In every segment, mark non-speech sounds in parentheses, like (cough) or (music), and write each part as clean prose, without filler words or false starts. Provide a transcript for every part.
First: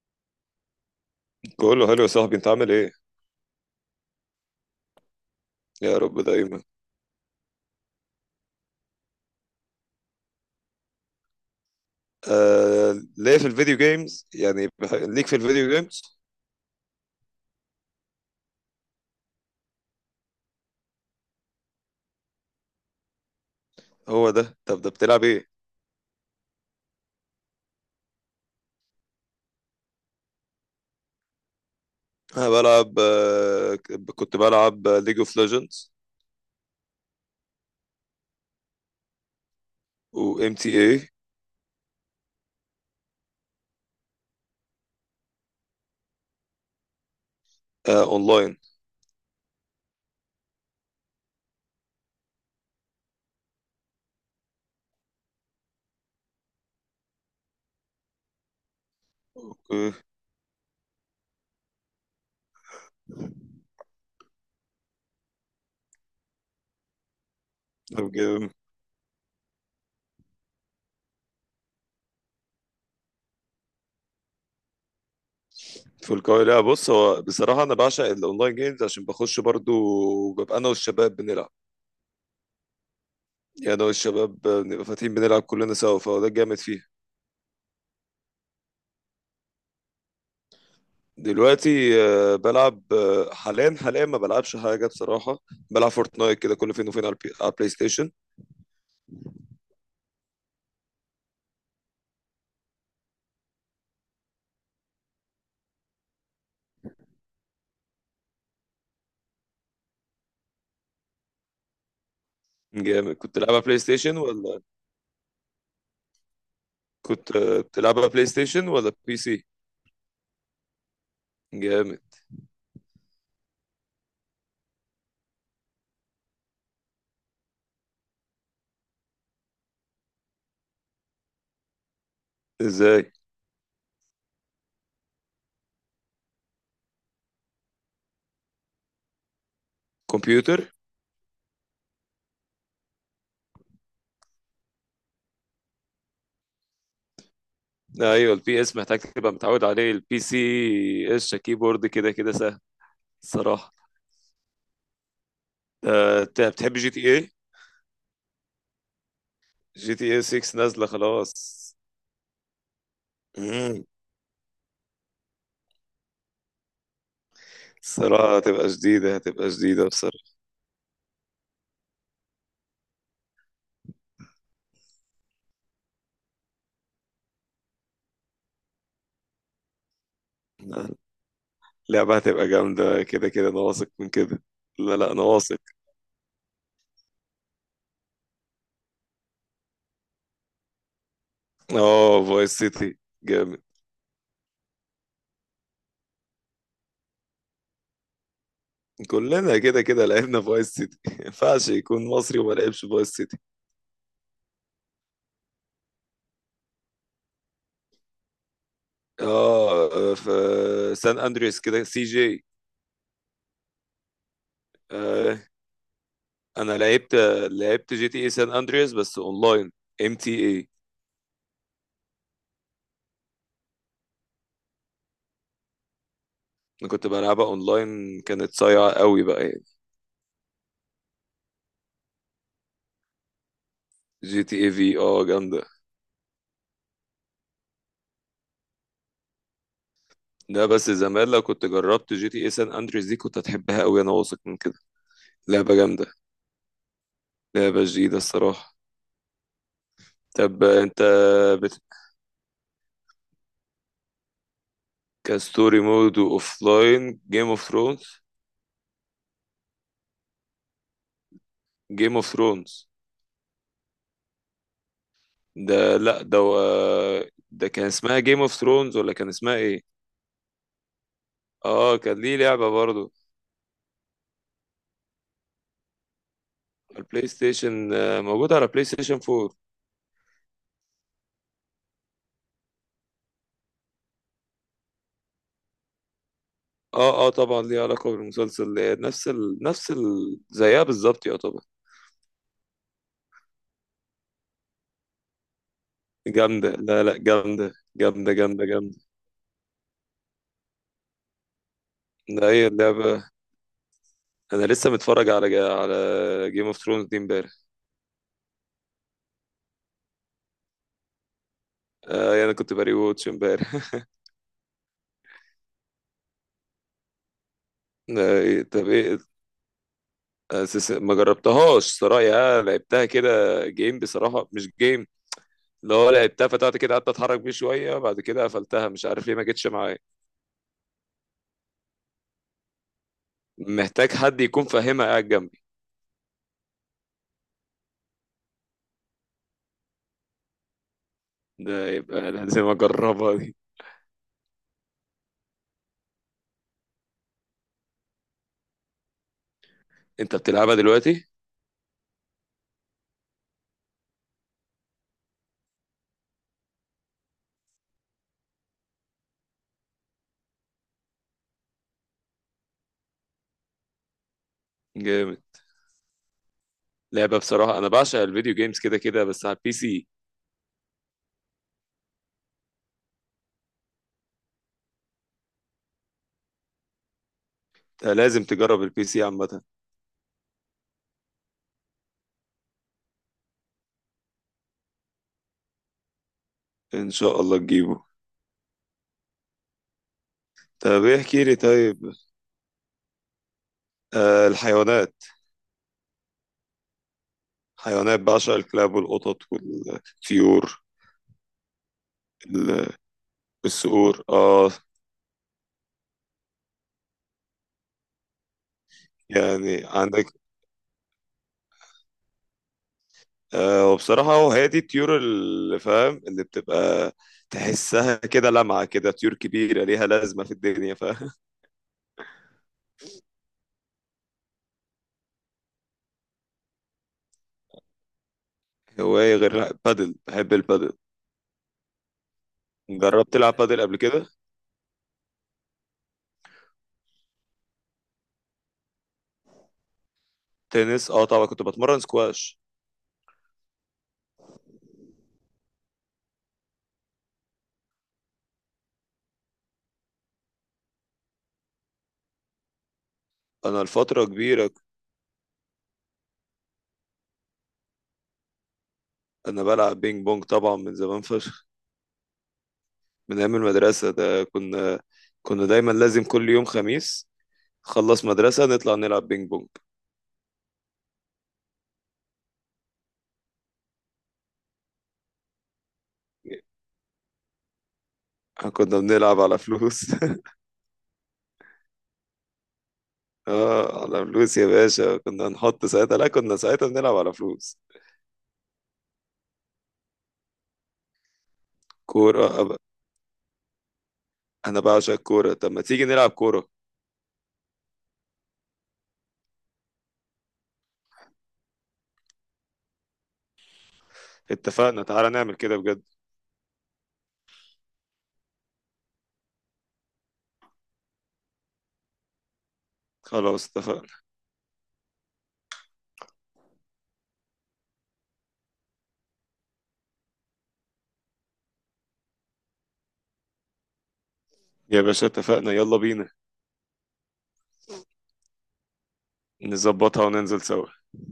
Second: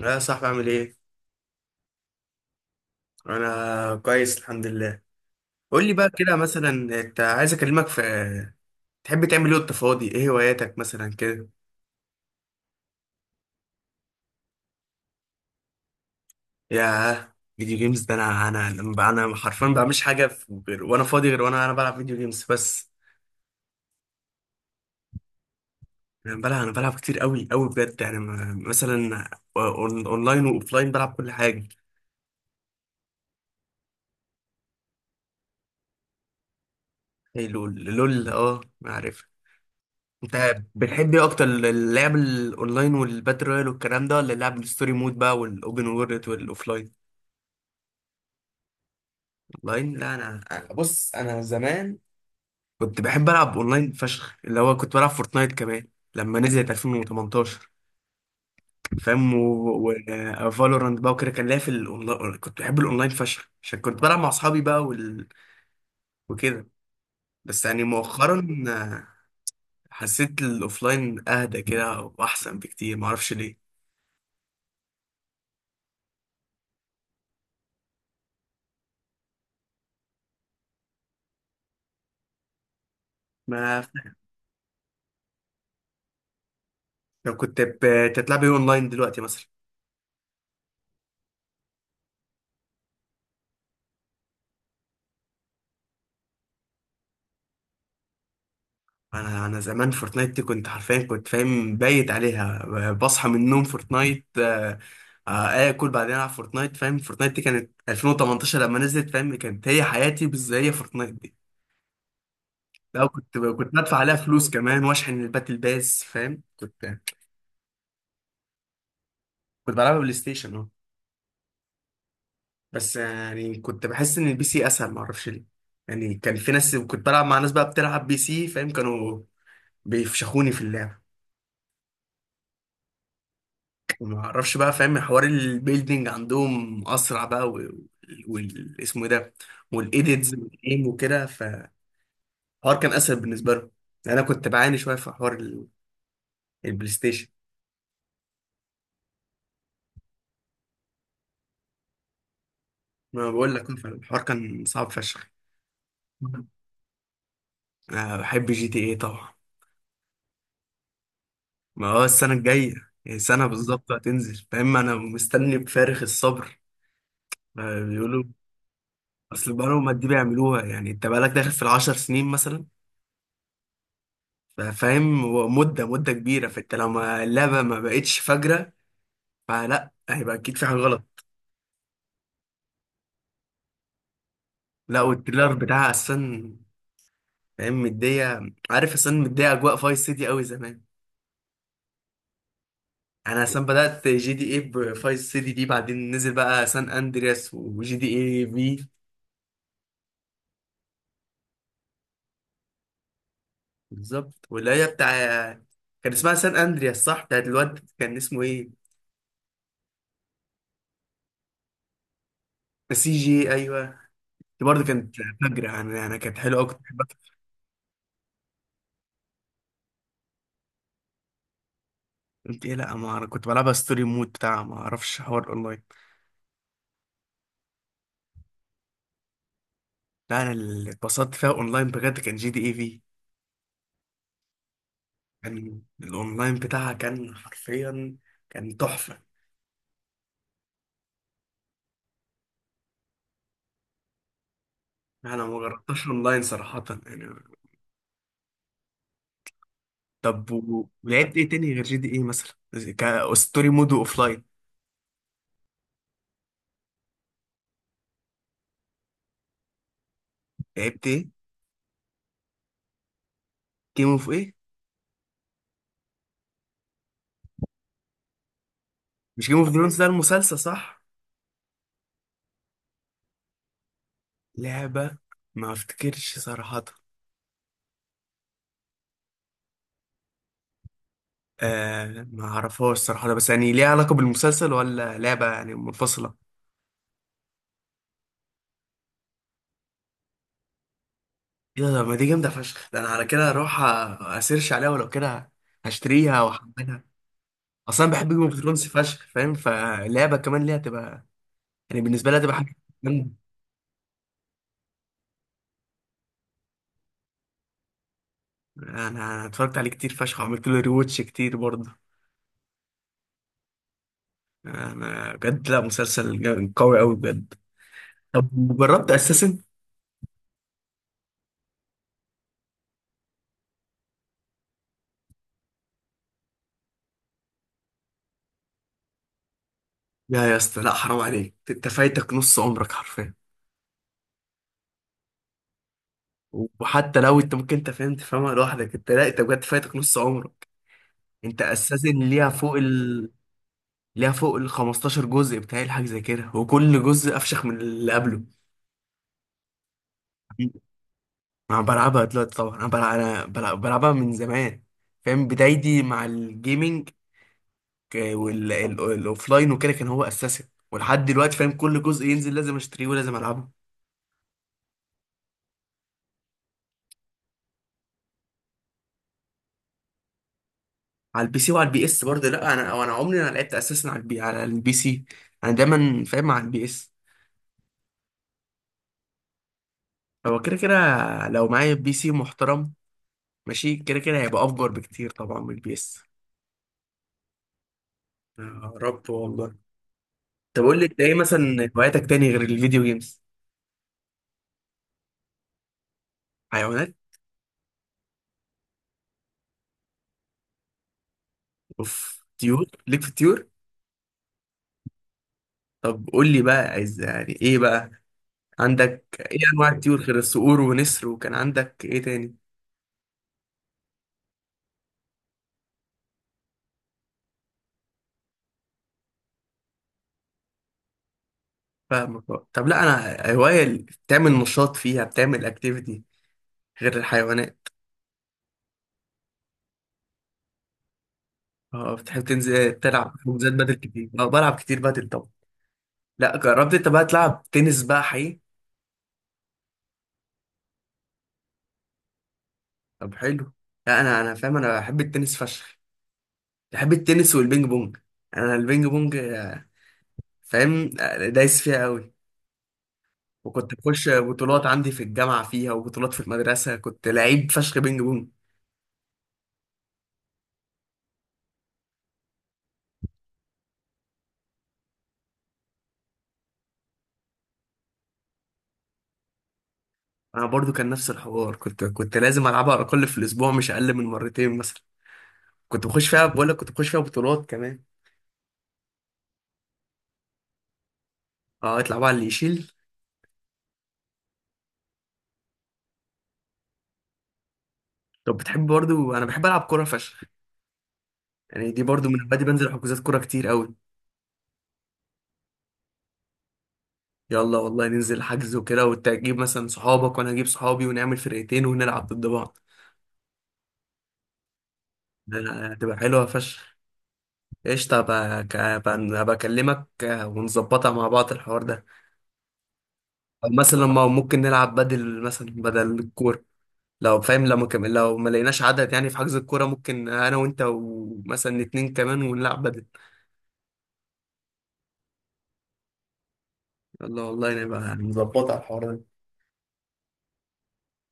لا، يا صاحبي، عامل ايه؟ بقول له هلو يا صاحبي، انت عامل ايه؟ انا كويس، الحمد لله. قول لي يا بقى، رب كده دايما. مثلا انت عايز اكلمك في. تحب تعمل ايه وانت فاضي؟ ايه هواياتك مثلا كده؟ آه ليه في الفيديو جيمز يعني ليك في الفيديو جيمز. ياه، فيديو جيمز ده. انا انا حرفيا ما بعملش حاجه غير وانا فاضي، غير وانا انا بلعب فيديو جيمز بس. هو ده. طب ده بتلعب ايه؟ انا بلعب كتير قوي قوي بجد يعني، مثلا اونلاين واوفلاين بلعب كل حاجه. انا بلعب، كنت بلعب ليج اوف ليجندز ايه لول لول، اه ما عارف. وام انت تي اي. بتحب ايه اكتر، اللعب الاونلاين والباتل رويال والكلام ده، ولا اللعب الستوري مود بقى والاوبن وورلد والاوفلاين؟ اونلاين. اونلاين، لا انا. بص، انا زمان كنت بحب العب اونلاين فشخ، اللي هو كنت بلعب فورتنايت كمان لما نزلت 2018، فاهم؟ اوكي. وفالورانت بقى وكده، كان ليا في الاونلاين، كنت بحب الاونلاين فشخ عشان كنت بلعب مع اصحابي بقى وكده. بس يعني طب جيم مؤخرا، حسيت الاوفلاين اهدى كده واحسن بكتير، معرفش ليه. في القاهرة. بص هو بصراحة أنا بعشق الأونلاين جيمز، عشان بخش برضو ببقى أنا والشباب بنلعب. يعني ما، أنا والشباب بنبقى فاتحين بنلعب كلنا سوا، فهو ده الجامد فيه. لو كنت بتلعب ايه اونلاين دلوقتي مثلا؟ دلوقتي، بلعب، حاليا ما بلعبش حاجة بصراحة. بلعب فورتنايت كده كل فين وفين على على البلاي ستيشن. انا زمان فورتنايت دي كنت حرفيا كنت فاهم بايت عليها، بصحى من النوم فورتنايت، اكل، بعدين العب فورتنايت، فاهم؟ فورتنايت دي كانت 2018 لما نزلت، فاهم؟ كانت هي حياتي بس، هي فورتنايت دي. لا، جامد. كنت كنت تلعبها كنت بلاي بدفع عليها ستيشن فلوس ولا كمان واشحن الباتل باس، فاهم؟ كنت كنت، بتلعبها بلاي ستيشن ولا بي سي؟ كنت بلعبها بلاي ستيشن، اه. جامد. بس يعني كنت بحس ان البي سي اسهل، ما اعرفش ليه. يعني كان في ناس، كنت بلعب مع ناس بقى بتلعب بي سي، فاهم؟ كانوا بيفشخوني في اللعب، ازاي؟ وما اعرفش بقى، فاهم؟ حوار البيلدينج عندهم اسرع بقى، اسمه ايه ده، والايديتس كمبيوتر. والجيم وكده، فالحوار كان اسهل بالنسبه لهم. يعني انا كنت بعاني شويه في حوار البلاي ستيشن. ايوه البي اس محتاج تبقى متعود عليه. البي سي اس كيبورد كده كده سهل. ما بقول لك الصراحة، الحوار كان صعب فشخ. انت بتحب جي تي اي؟ أنا بحب جي تي ايه طبعا. جي تي اي 6 نازلة خلاص. ما هو السنه الجايه، يعني سنه مم. بالظبط هتنزل، فاهم؟ انا مستني بفارغ الصبر. بيقولوا الصراحة هتبقى جديدة، هتبقى اصل جديدة بقالهم قد ايه بصراحة. بيعملوها. يعني انت بقالك داخل في ال 10 سنين مثلا، فاهم؟ هو مدة مدة كبيرة، فانت لو اللعبة ما بقتش فجرة، فلا، هيبقى اكيد في حاجة غلط. لعبة هتبقى جامدة كده كده، أنا واثق من كده. لا لا، لا أنا والتريلر واثق. بتاعها اصلا، فاهم؟ مدية، عارف؟ اصلا مدية اجواء فايس سيتي قوي زمان. اه فايس سيتي. انا جامد. اصلا بدأت جي دي ايه بفايس سيتي دي، بعدين نزل بقى سان اندرياس وجي دي ايه في، كلنا كده كده لعبنا فايس سيتي (laughs) ما ينفعش يكون مصري وما لعبش فايس سيتي. بالظبط. واللي هي بتاع، كان اسمها سان اندرياس صح؟ بتاعت الواد كان اسمه ايه، اه في سان أندريس كده سي جي. سي جي؟ ايوه، دي برضه كانت آه. فجرة. انا كانت حلوة أنا قوي. لعبت، لعبت جي تي اي سان أندريس بس أونلاين، ام تي اي. قلت ايه؟ لا ما انا كنت بلعبها ستوري مود بتاع، ما اعرفش حوار اونلاين. أنا كنت بلعبها أونلاين، كانت صايعة قوي بقى يعني. لا، انا اللي اتبسطت فيها اونلاين بجد كان جي دي اي في، جي تي اي في جامدة. كان الاونلاين بتاعها كان حرفيا كان تحفه. لا بس زمان لو كنت جربت جي تي اي سان أندريس دي كنت هتحبها قوي، أنا واثق من كده. انا ما لعبة جربتش جامدة، اونلاين صراحه، يعني. لعبة جديدة الصراحة. طب، طب انت ولعبت ايه تاني غير بت... جي دي اي مثلا؟ كستوري مود واوفلاين. كستوري مود واوف لاين جيم اوف ثرونز. لعبت ايه؟ جيم اوف ثرونز. جيم اوف ايه؟ ده لا ده كان اسمها جيم اوف ثرونز ولا كان مش اسمها جيم اوف ايه؟ ثرونز ده المسلسل صح؟ اه كان ليه لعبة برضو، لعبه؟ ما افتكرش صراحه. على البلاي ستيشن، موجودة على بلاي ستيشن 4. آه ما اعرفهاش صراحه، بس يعني ليها علاقه بالمسلسل، ولا لعبه يعني منفصله؟ اه اه طبعا ليه علاقة بالمسلسل، نفس ال... زيها بالظبط يا طبعا. ايه ده، ما دي جامده فشخ. ده انا على كده اروح اسيرش عليها، ولو كده هشتريها جامدة. لا واحملها. لا جامدة اصلا بحب جامدة جيم اوف جامدة ثرونز جامدة. فشخ، فاهم؟ فاللعبه كمان ليها تبقى، يعني بالنسبه لها ده تبقى هي حاجه اللعبة. جامده. انا لسه متفرج على جيم اوف ثرونز دي امبارح. انا اتفرجت عليه كتير فشخ، وعملت له ريواتش كتير برضه. يعني انا كنت بري ووتش امبارح. انا بجد، لا مسلسل قوي قوي بجد. (laughs) إيه، طب، طب جربت ايه. اساسن؟ ما جربتهاش صراحه، يعني لعبتها كده. جيم بصراحه مش جيم، اللي هو لعبتها فتحت كده قعدت اتحرك بيه شويه بعد كده قفلتها مش عارف ليه ما جتش معايا. لا يا اسطى، لا حرام عليك، انت فايتك نص عمرك حرفيا. محتاج حد يكون فاهمها قاعد جنبي. وحتى لو انت ممكن انت فاهم تفهمها لوحدك، انت لا، انت بجد فايتك نص عمرك. انت ده اساسا يبقى لازم اجربها دي. ليها فوق ال 15 جزء بتاعي الحاجة زي كده، وكل جزء أفشخ من اللي قبله. انت بتلعبها دلوقتي؟ أنا بلعبها دلوقتي طبعا، بلعبها من زمان، فاهم؟ بدايتي مع الجيمنج والأوفلاين وكده كان هو أساسي، ولحد دلوقتي فاهم كل جزء ينزل لازم أشتريه ولازم ألعبه. جامد. لعبه بصراحه، انا بعشق الفيديو جيمز كده كده بس على البي سي. على البي سي وعلى البي اس برضه. لا، أنا عمري ما لعبت أساسا على البي سي، أنا دايما فاهم على البي اس. أنت لازم تجرب البي سي عامه. هو كده كده لو معايا بي سي محترم ماشي، كده كده هيبقى أفجر بكتير طبعا من البي اس. ان شاء الله تجيبه. يا رب والله. طب قول لي طب ايه انت، ايه احكي لي مثلا طيب. هواياتك تاني غير الفيديو جيمز؟ الحيوانات. حيوانات. حيوانات. بعشق الكلاب والقطط والطيور. اوف، طيور، ال- ليك في الطيور. الصقور اه. طب قول لي بقى، عايز يعني ايه بقى، عندك ايه يعني انواع الطيور عندك، غير الصقور ونسر، وكان عندك ايه تاني؟ آه، وبصراحة هو هي دي الطيور اللي فاهم اللي بتبقى تحسها كده لمعة كده، طيور كبيرة ليها لازمة في الدنيا فاهم. فاهمك بقى. طب لا، انا هواية اللي بتعمل نشاط فيها، بتعمل اكتيفيتي غير الحيوانات. (laughs) هواية غير بادل، بحب البادل. اه بتحب تنزل جربت تلعب تلعب حجوزات بادل بدل قبل كده؟ كتير؟ اه بلعب كتير بدل طبعا. لا جربت انت بقى تلعب تنس بقى حقيقي؟ تنس اه طبعا، كنت بتمرن سكواش. طب حلو. لا، انا فاهم، انا بحب التنس فشخ، بحب التنس والبينج بونج. انا البينج بونج، فاهم؟ دايس فيها قوي، انا وكنت لفترة بخش كبيرة، بطولات عندي في الجامعة فيها، وبطولات في المدرسة، كنت لعيب فشخ بينج بونج. انا بلعب بينج بونج طبعا من زمان فشخ. من ايام المدرسة ده كنا دايما لازم كل يوم خميس خلص مدرسة نطلع نلعب بينج بونج. أنا برضو كان نفس الحوار، كنت لازم ألعبها على الأقل في الأسبوع مش أقل من مرتين مثلا. كنت بخش فيها، بقول لك كنت بخش فيها بطولات كمان. كنا بنلعب على فلوس (laughs) اه اطلع بقى اللي يشيل. اه على فلوس يا باشا، كنا نحط ساعتها، لا كنا ساعتها بنلعب على فلوس. طب بتحب برضو، أنا بحب ألعب كورة فشخ، يعني دي برضو من كورة بدري أب- بنزل حجوزات كورة كتير قوي. أنا بعشق الكورة. طب ما تيجي نلعب كورة؟ يلا والله، ننزل حجز وكده، وتجيب مثلا صحابك وأنا أجيب صحابي، ونعمل فرقتين ونلعب ضد بعض. اتفقنا، تعالى نعمل ده كده بجد. هتبقى حلوة فشخ. قشطة. بقى بكلمك ونظبطها مع بعض الحوار ده. خلاص أو مثلا، اتفقنا. ما ممكن نلعب بدل مثلا بدل الكورة، لو فاهم لو ما كم... لو ما لقيناش عدد، يعني في حجز الكورة، ممكن أنا وأنت ومثلا اتنين كمان ونلعب بدل. يا باشا اتفقنا يلا بينا، يلا والله، نبقى نظبطها الحوار ده. نظبطها وننزل سوا.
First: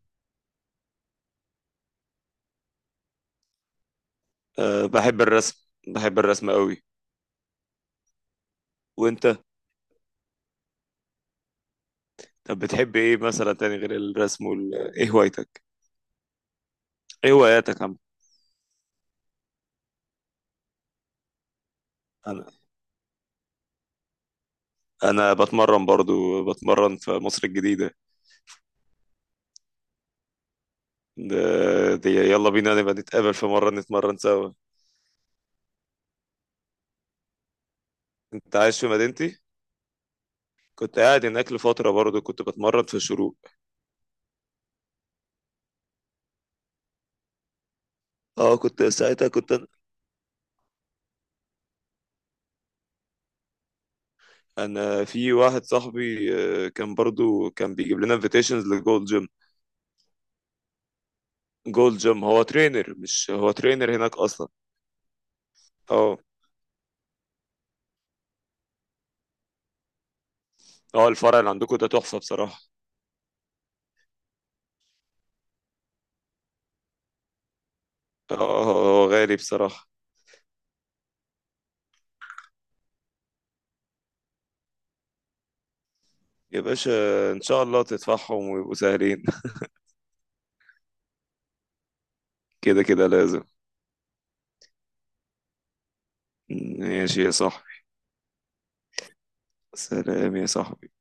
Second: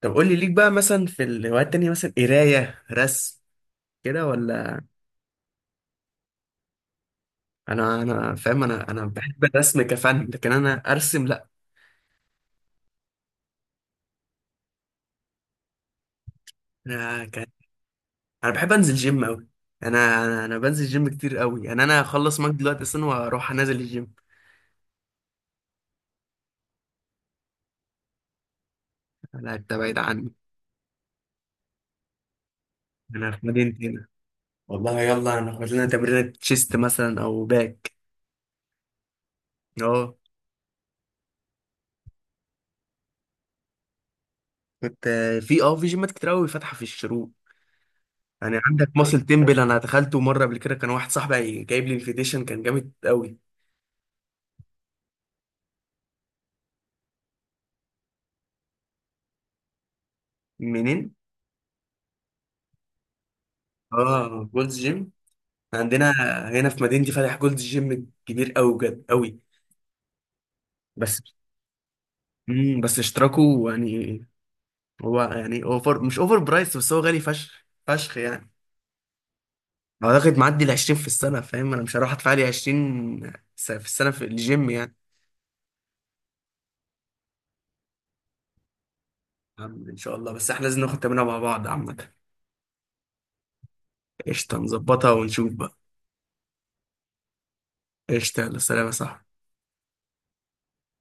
طب قول لي، ليك بقى مثلا في الهوايات التانية مثلا، قراية، رسم كده، ولا؟ أه بحب الرسم، بحب الرسم قوي. أنا فاهم، أنا وانت، بحب الرسم كفن لكن أنا أرسم، لأ. طب بتحب ايه مثلا تاني غير الرسم ايه هوايتك، أنا ايه هواياتك يا عم؟ انا بحب انزل جيم قوي. انا بنزل جيم كتير قوي، يعني انا هخلص انا معاك دلوقتي اصلا واروح انزل الجيم. انا بتمرن برضو، بتمرن في مصر الجديدة. انا، انت بعيد عني. ده دي يلا بينا نبقى انا نتقابل في في مرة مدينتي هنا، نتمرن سوا. والله. يلا ناخد لنا تمرينة تشيست مثلا او باك. انت عايش في مدينتي. اه كنت قاعد هناك لفترة برضو، كنت بتمرن في الشروق. كنت في في جيمات كتير قوي فاتحه في الشروق. اه يعني كنت عندك ماسل ساعتها كنت. تمبل، انا دخلته مره قبل كده، كان واحد صاحبي جايب لي انفيتيشن، كان جامد قوي. انا في واحد صاحبي، كان برضو كان بيجيب لنا انفيتيشنز لجولد جيم. منين؟ جولد جيم، هو ترينر مش هو ترينر هناك اه اصلا. جولدز جيم، عندنا اه. هنا في مدينتي فاتح جولدز جيم كبير قوي بجد قوي. اه بس الفرع اللي عندكم ده تحفة بصراحة. بس اشتراكه يعني، هو يعني اوفر، مش اوفر برايس، بس هو غالي فشخ فشخ يعني. اه هو غالي بصراحة. اعتقد معدي ال 20 في السنه، فاهم؟ انا مش هروح ادفع لي 20 في السنه في الجيم يعني. يا باشا ان شاء الله تدفعهم ويبقوا سهلين. يا عم ان شاء الله، بس احنا لازم ناخد تمرينه مع بعض عامه. (laughs) كده كده لازم. قشطه، نظبطها ونشوف بقى. ماشي يا صاحبي. قشطه، يلا سلام يا صاحبي. سلام يا صاحبي.